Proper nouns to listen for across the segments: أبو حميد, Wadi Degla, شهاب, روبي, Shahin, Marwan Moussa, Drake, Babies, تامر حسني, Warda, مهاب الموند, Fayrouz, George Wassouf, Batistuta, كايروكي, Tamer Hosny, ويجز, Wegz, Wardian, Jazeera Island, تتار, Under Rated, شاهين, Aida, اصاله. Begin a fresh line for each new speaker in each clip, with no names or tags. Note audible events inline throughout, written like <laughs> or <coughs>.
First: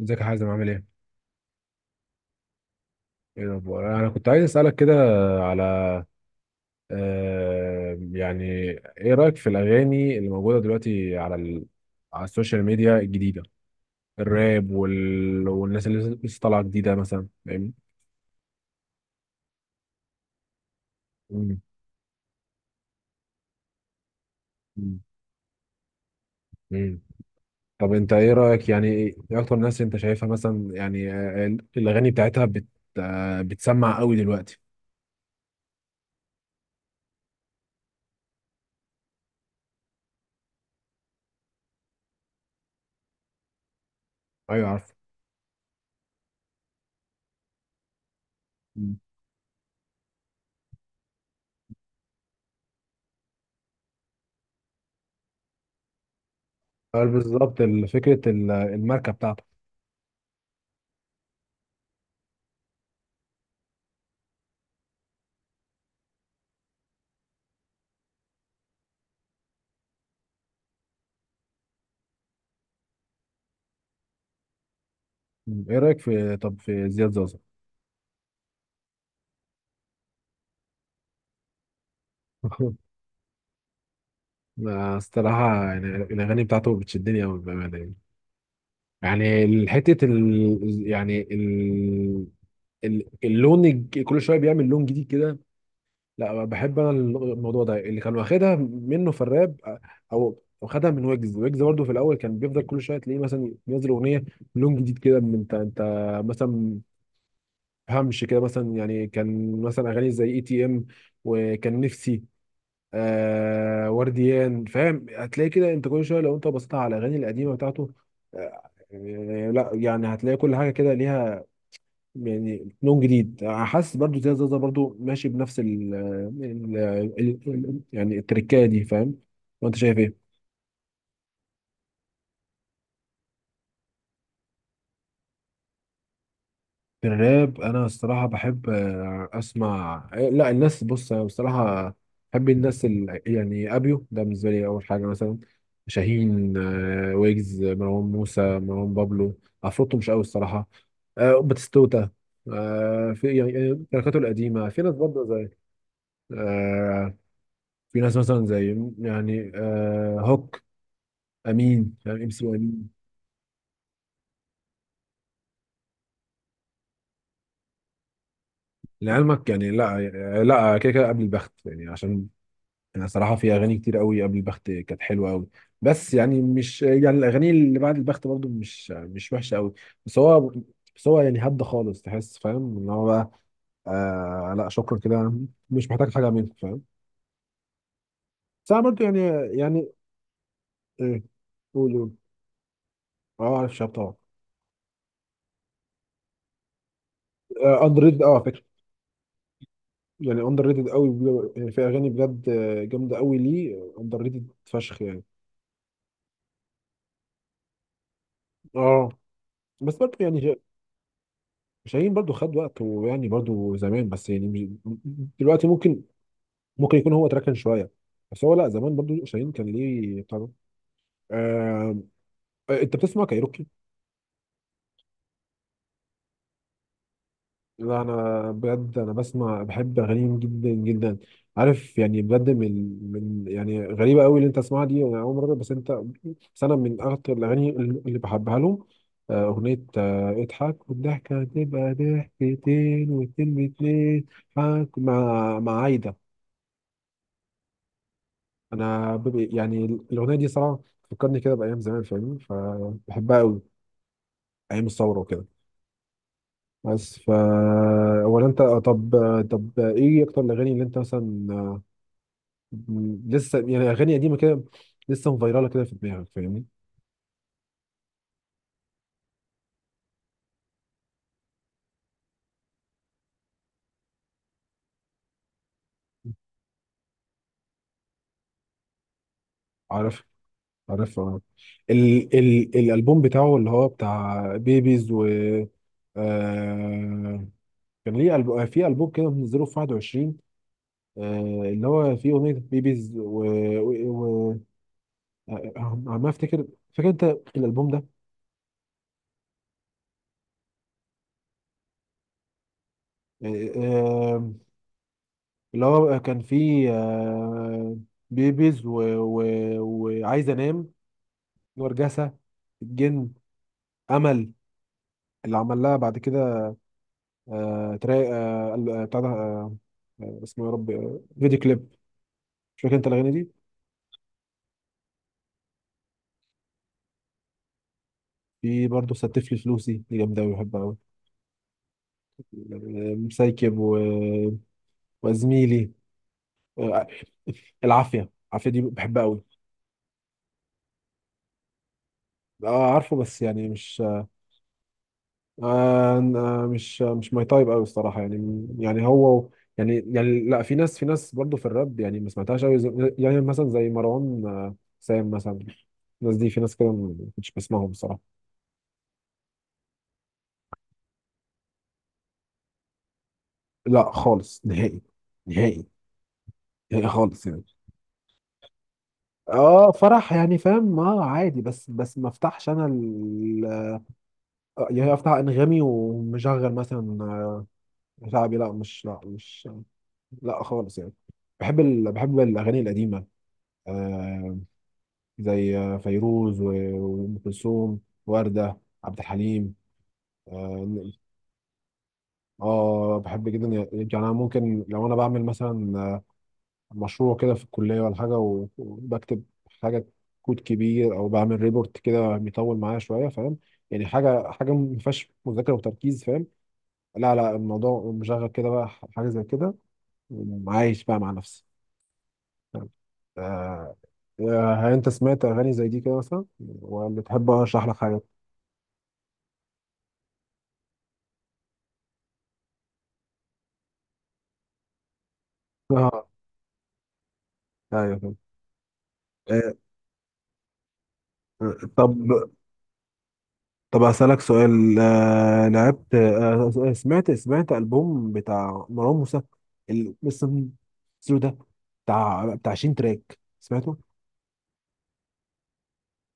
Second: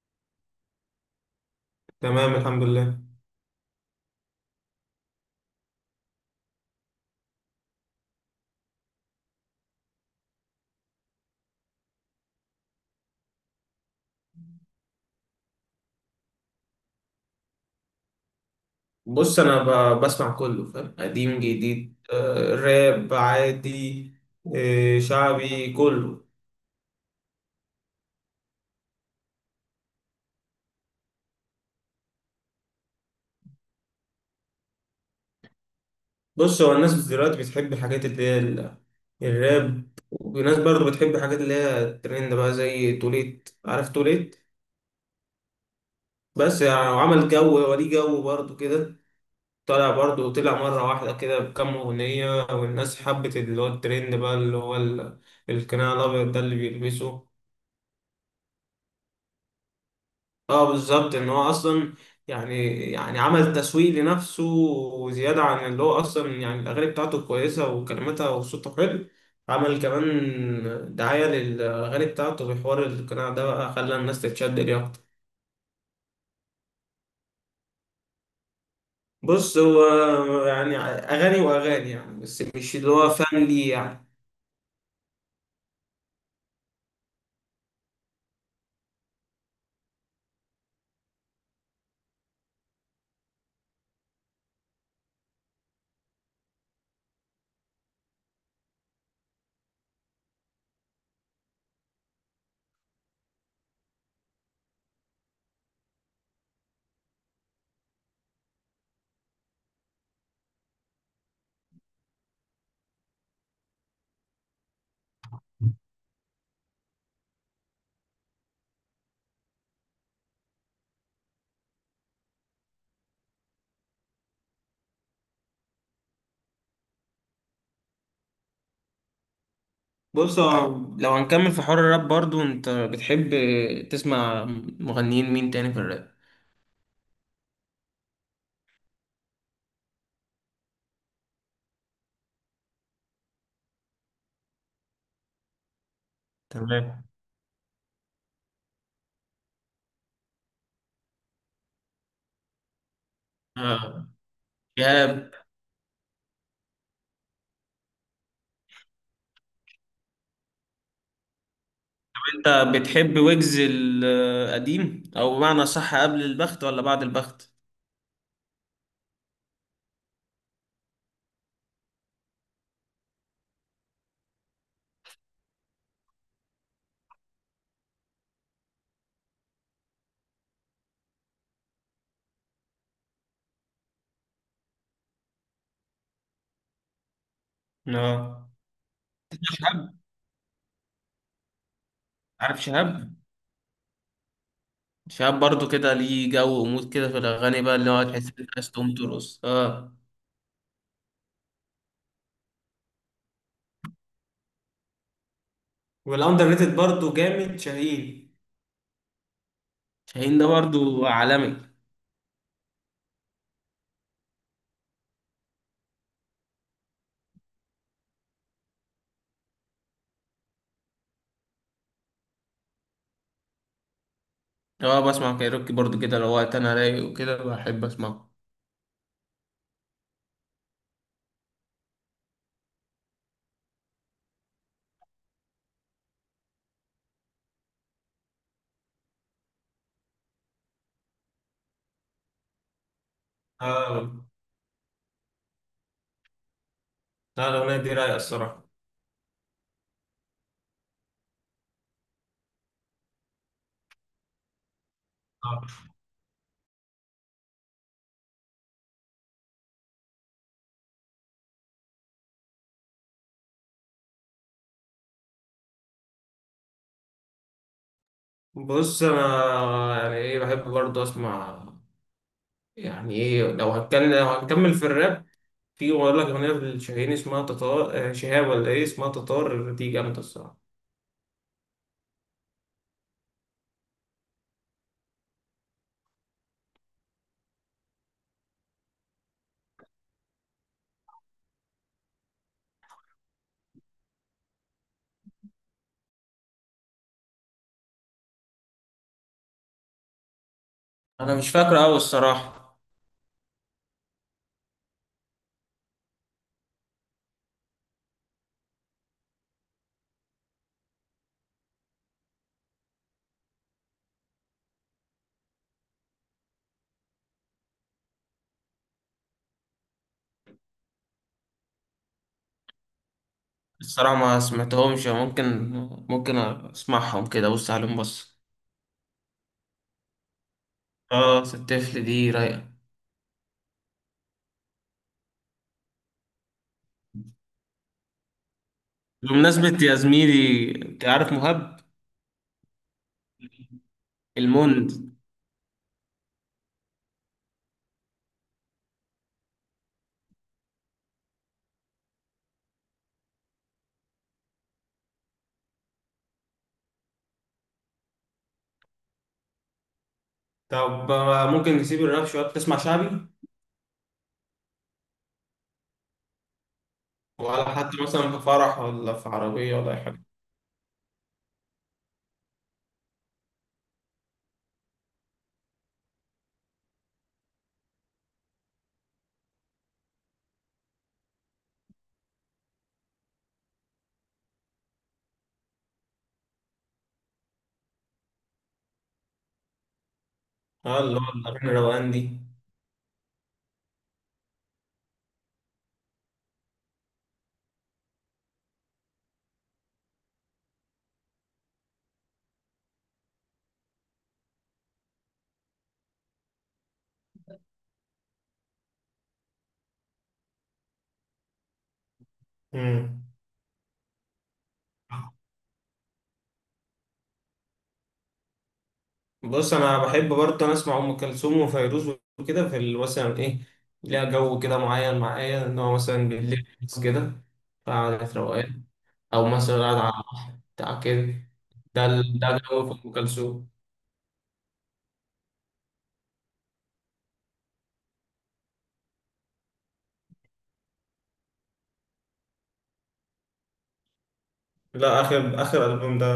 ازيك يا حازم عامل ايه؟
تمام، الحمد لله.
ايه الاخبار؟ انا كنت عايز اسالك كده على آه يعني ايه رايك في الاغاني اللي موجوده دلوقتي على على السوشيال ميديا الجديده، الراب والناس اللي لسه طالعه جديده مثلا، فاهمني؟
بص، انا بسمع كله، فاهم؟ قديم
مم.
جديد، راب عادي.
مم.
شعبي كله.
مم. طب انت ايه رايك؟ يعني ايه اكتر ناس انت شايفها مثلا؟ يعني الاغاني بتاعتها آه، بتسمع قوي دلوقتي.
بص، هو الناس دلوقتي بتحب الحاجات اللي هي الراب، وناس برضو بتحب الحاجات اللي هي الترند بقى، زي توليت، عارف توليت؟
ايوه عارف.
بس يعني عمل جو، وليه جو برضو كده.
مم.
طلع برضو، طلع مرة واحدة كده بكام أغنية، والناس حبت اللي هو الترند بقى، اللي هو القناع الأبيض ده اللي بيلبسه.
بالظبط، فكره الماركه بتاعته.
اه، بالظبط. ان هو اصلا يعني عمل تسويق لنفسه، وزياده عن اللي هو اصلا يعني الاغاني بتاعته كويسه، وكلماتها وصوته حلو. عمل كمان دعايه للاغاني بتاعته في حوار القناع ده، بقى خلى الناس تتشد ليه اكتر.
مم. ايه رايك في، طب في زياد زوزو؟
بص، هو يعني اغاني واغاني يعني، بس مش اللي
<laughs>
هو فن ليه يعني.
أنا الصراحة يعني الأغاني بتاعته بتشدني أوي بأمانة يعني. يعني حتة ال يعني ال ال- اللون، كل شوية بيعمل لون جديد كده. لا بحب أنا الموضوع ده، اللي كان واخدها منه في الراب أو خدها من ويجز. ويجز برضه في الأول كان بيفضل كل شوية تلاقيه مثلا ينزل أغنية لون جديد كده، من أنت مثلا. همش كده مثلا، يعني كان مثلا أغاني زي اي تي ام، وكان نفسي آه، ورديان. فاهم؟ هتلاقي كده انت كل شويه، لو انت بصيت على الاغاني القديمه بتاعته لا يعني هتلاقي كل حاجه كده ليها يعني لون جديد. حاسس برضو زي زازا برضو ماشي بنفس يعني التركايه دي، فاهم؟ وانت شايف ايه؟
بص، هو لو هنكمل في حوار الراب، برضو انت بتحب تسمع مغنيين مين تاني في الراب؟
الراب انا الصراحه بحب اسمع. لا الناس، بص انا بصراحه بحب يعني ابيو ده بالنسبه لي اول حاجه مثلا، شاهين،
تمام.
ويجز، مروان موسى، مروان بابلو، عفروتو مش قوي الصراحه، باتيستوتا، في يعني، يعني
آه،
تركاته القديمه. في ناس برضه
شهاب.
زي آه، في ناس مثلا زي يعني هوك، امين يعني، ام سي
انت
امين.
بتحب ويجز القديم، او بمعنى صح، قبل البخت ولا بعد البخت؟
لعلمك يعني، لا لا كده كده، قبل البخت يعني. عشان انا صراحه في اغاني كتير قوي قبل البخت كانت حلوه قوي، بس يعني مش يعني الاغاني اللي بعد البخت برضو مش وحشه قوي. بس هو بس هو يعني هدى خالص، تحس فاهم ان هو بقى آه، لا شكرا كده، مش محتاج حاجه منك، فاهم؟
اه،
بس انا برضو يعني، يعني آه، قول.
عارف شهاب.
اه عارف شاب طبعا.
شهاب برضو كده ليه جو ومود كده في الاغاني، بقى اللي
اندر
هو
ريتد، اه underrated
تحس
أوي على
انك
فكره.
عايز تقوم ترقص، اه.
يعني اندر ريتد قوي يعني في اغاني بجد جامده قوي، ليه اندر ريتد فشخ يعني؟
والاندر ريتد برضه جامد، شاهين.
اه، بس برضو
شاهين ده
يعني،
برضو عالمي.
شاهين برضو خد وقت، ويعني برضو زمان، بس يعني مش دلوقتي. ممكن ممكن يكون هو تركن شويه، بس هو لا، زمان برضو شاهين كان ليه طبعا. آه... انت بتسمع كايروكي؟
اه، بسمع كايروكي برضو كده، لو وقت انا رايق وكده بحب
لا
اسمعه.
انا بجد انا بسمع، بحب اغانيهم جدا جدا. عارف يعني بجد، من يعني غريبه قوي اللي انت تسمعها دي، انا اول مره. بس انت، بس انا من اكتر الاغاني اللي بحبها لهم اغنيه اضحك والضحكه هتبقى ضحكتين، واتنين
اه،
باتنين، حك مع عايده.
لا الاغنيه دي رايقه الصراحه.
انا يعني الاغنيه دي صراحه فكرني كده بايام زمان، فاهمني؟ فبحبها قوي. ايام الثوره وكده.
آه.
بس فا، ولا انت؟ طب، طب ايه اكتر الاغاني اللي انت مثلا لسه يعني اغاني قديمه كده، لسه مفيراله كده في دماغك، فاهمني؟
بص، انا يعني ايه بحب برضه اسمع، يعني ايه، لو هتكلم، لو هنكمل في الراب. في، بقول لك أغنية لشاهين اسمها تتار. شهاب، ولا إيه اسمها؟ تتار دي جامدة
عارف
الصراحة.
عارف اه ال ال الالبوم بتاعه، اللي هو بتاع بيبيز و آه، كان ليه في ألبوم كده منزله في 21 آه، اللي هو فيه أغنية و... عم افتكر. فاكر انت الالبوم ده؟
انا مش فاكره أوي الصراحه.
يعني اللي هو كان فيه بيبيز و... و... وعايز انام، ورجسة الجن، امل، اللي عمل لها بعد كده تراي آه، ال- آه، بتاع ده آه، آه، اسمه يا رب فيديو كليب. مش فاكر انت الاغاني دي؟
الصراحه ما سمعتهمش. ممكن اسمعهم كده، بص عليهم، بص.
في برضه ستف لي فلوسي، دي جامده أوي بحبها قوي.
اه، الطفل دي رايقه.
مسايكب و... وزميلي آه، العافيه دي بحبها قوي.
بمناسبه يا زميلي، انت عارف مهاب
اه عارفه، بس يعني مش
الموند؟
أنا مش ماي تايب قوي الصراحه. يعني يعني هو يعني يعني لا في ناس، في ناس برضو في الراب يعني ما سمعتهاش قوي يعني مثلا زي مروان سام مثلا. الناس دي، في ناس كده ما كنتش بسمعهم الصراحه.
طب، ممكن نسيب الراب شوية تسمع شعبي؟
لا خالص، نهائي، نهائي، نهائي خالص يعني.
ولا حتى مثلا في فرح، ولا في عربية، ولا
اه
أي حاجة؟
فرح يعني فاهم، اه عادي، بس ما افتحش انا يعني افتح انغامي ومشغل مثلا شعبي. لا مش لا خالص يعني. بحب بحب الاغاني القديمه آه، زي فيروز وأم كلثوم، وردة، عبد الحليم،
آه،
اه.
اللي هو الأغاني الروقان دي.
بحب جدا يعني. أنا ممكن لو أنا بعمل مثلا مشروع كده في الكلية ولا حاجة، وبكتب حاجة، كود كبير، أو بعمل ريبورت كده بيطول معايا شوية، فاهم؟ يعني حاجة ما فيهاش مذاكرة وتركيز، فاهم؟ لا لا، الموضوع مشغل كده بقى حاجة زي كده وعايش بقى مع نفسي. فاهم؟
مم.
آه، هل انت سمعت اغاني زي دي كده مثلا؟ ولا تحب اشرح لك
بص، انا بحب برضه انا اسمع ام كلثوم وفيروز، وكده في مثلا ايه، ليها جو كده معين معايا، ان هو
حاجه؟
مثلا بالليل بس كده.
ايوه
قاعدة
فهمت.
روقان، او
آه،
مثلا قاعد على بتاع كده،
آه، طب
ده جو في ام كلثوم.
طب هسألك سؤال آه، لعبت آه، سمعت سمعت ألبوم بتاع مروان موسى، بس السلو ده، بتاع 20 تراك، سمعته؟
لا، اخر اخر البوم ده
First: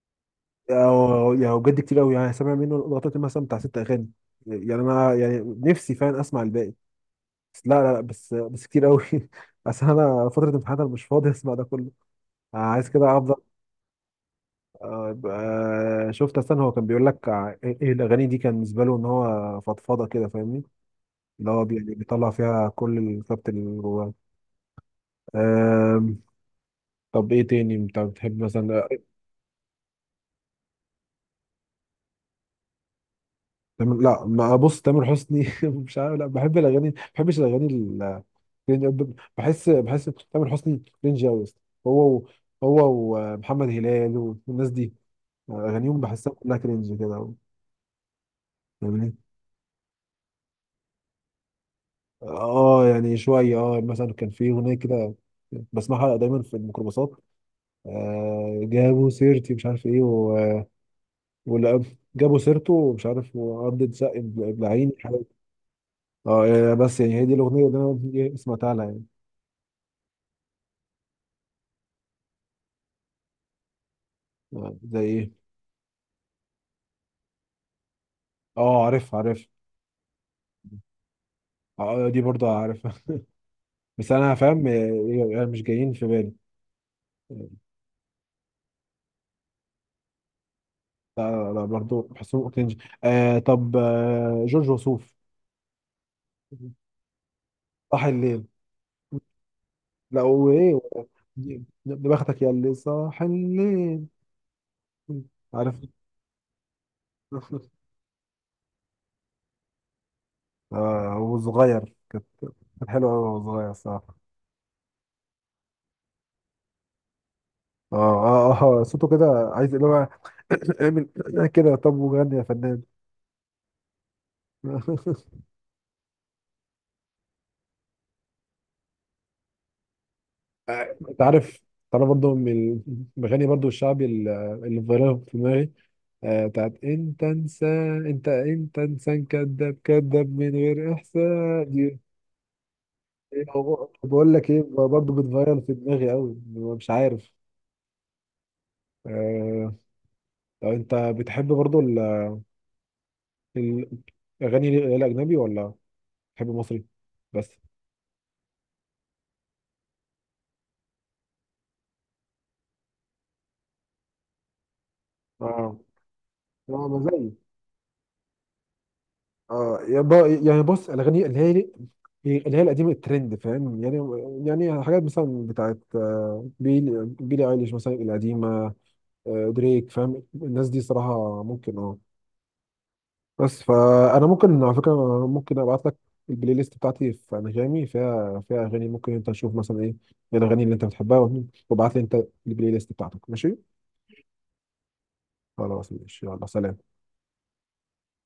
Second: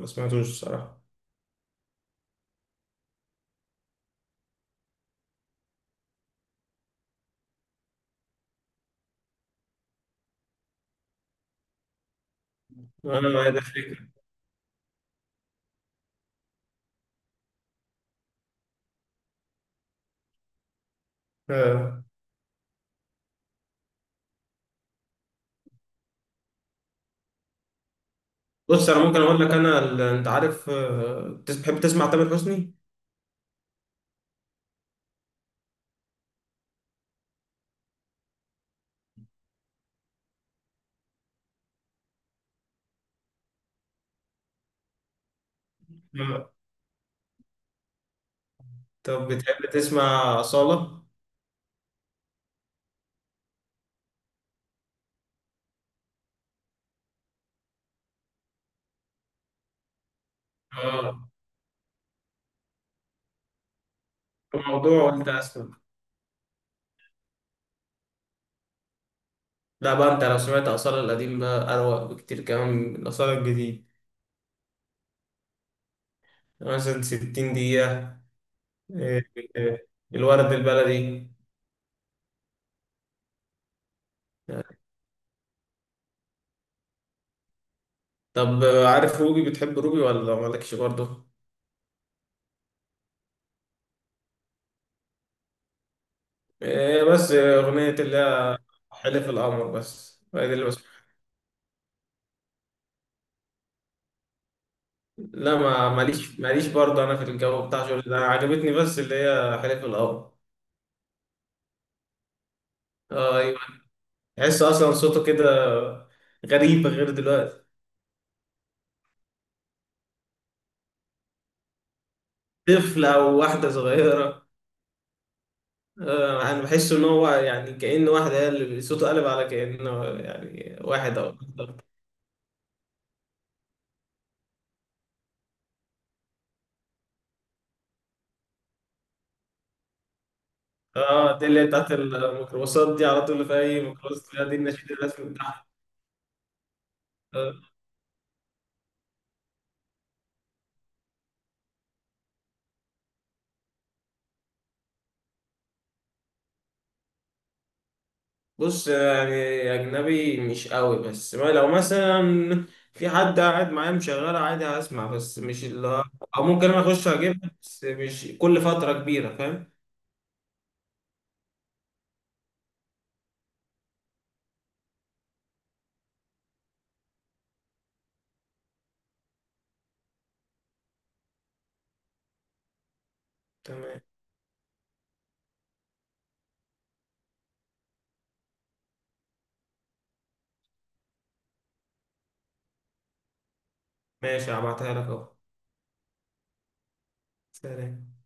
ما سمعتوش الصراحه.
يعني بجد كتير قوي. يعني سامع منه لغاية مثلا بتاع ست أغاني. يعني أنا يعني نفسي فعلا أسمع الباقي، بس لا لا لا، بس بس كتير قوي. <laughs> بس أنا فترة امتحانات، أنا مش فاضي أسمع ده كله. عايز كده
انا
أفضل.
ما ده فكره.
طيب، يبقى شفت. استنى هو كان بيقول لك ايه الاغاني دي كان بالنسبه له ان هو فضفضه كده، فاهمني؟ اللي هو يعني
آه.
بيطلع فيها كل الكبت اللي جواه. آم، طب ايه تاني انت بتحب مثلا
بص، انا ممكن اقول لك، انا انت عارف، بتحب تسمع تامر حسني؟
تامر؟ لا، ما بص تامر حسني <laughs> مش عارف، لا بحب الاغاني، ما بحبش الاغاني بحس تامر حسني رينج قوي، هو و- هو ومحمد هلال والناس دي اغانيهم بحسها
آه.
كلها كرنج كده، فاهمني؟
طب، بتحب تسمع اصاله؟
اه يعني شويه. اه مثلا كان في اغنيه كده بسمعها دايما في الميكروباصات، آه جابوا سيرتي مش عارف ايه
اه،
ولا جابوا سيرته ومش عارف، وعضة ساق ابن ابن عيني
الموضوع،
حاجة.
وانت اسمع.
اه يعني بس يعني هي دي الاغنيه اللي انا إيه سمعتها لها يعني.
لا بقى، انت لو سمعت آثار القديم بقى أروق بكتير كمان من آثار الجديد.
زي ايه؟
يعني مثلا 60 دقيقة.
اه عارف
إيه،
عارف
إيه، الورد البلدي.
اه دي برضه عارفها <laughs> بس انا فاهم يعني مش جايين في بالي.
طب، عارف روبي؟ بتحب روبي ولا مالكش برضه؟
لا لا، برضه بحسهم كرنج. آه طب جورج وسوف،
إيه، بس أغنية
صح
اللي
الليل.
هي حلف القمر، بس
لا
هي دي اللي بس.
وايه، بختك يا اللي صاح الليل.
لا،
عارف
ما ماليش برضه، أنا في الجو بتاع شغل ده عجبتني بس اللي هي حلف القمر.
آه، هو صغير كانت، كانت حلوه قوي
آه،
وهو
أيوه.
صغير الصراحه.
تحس أصلا صوته كده غريب، غير دلوقتي.
اه اه اه صوته كده عايز اللي هو <coughs> اعمل كده، طب وغني يا فنان.
طفل، أو واحدة صغيرة.
<laughs>
انا بحس ان هو يعني كأن واحدة هي اللي صوته قلب على كأنه، يعني واحد
انت
او
عارف،
أكتر.
تعرف برضه من المغني برضه الشعبي اللي فايرال في دماغي بتاعت انت انسان، انت انسان كذاب، كذاب من غير
اه، دي اللي هي
احساس.
بتاعت الميكروباصات، دي على
إيه
طول في اي ميكروباص
بقول
تلاقيها،
لك
دي
ايه،
النشيد
برضه
الرسمي
بتغير
بتاعها.
في دماغي قوي مش عارف.
آه.
آه... طب انت بتحب برضه ال- الاغاني الاجنبي، ولا بتحب مصري بس؟
بص يعني، اجنبي مش قوي، بس ما لو مثلا في حد قاعد معايا مشغله عادي هسمع، بس مش
اه
اللي هو- او ممكن انا
اه
اخش
مزاجي.
اجيبها، بس مش كل فترة كبيرة، فاهم؟
اه يعني بص الاغاني اللي هي القديمه الترند، فاهم يعني؟ يعني حاجات مثلا بتاعت بيلي ايليش مثلا القديمه، دريك، فاهم؟ الناس دي صراحه ممكن، اه. بس
تمام.
فانا ممكن على فكره ممكن ابعت لك البلاي ليست بتاعتي في انغامي، فيها اغاني ممكن انت تشوف مثلا ايه الاغاني اللي انت بتحبها، وابعت لي انت البلاي ليست بتاعتك، ماشي؟
ماشي، هبعتها لك اهو.
خلاص ماشي، يلا سلام.
سلام.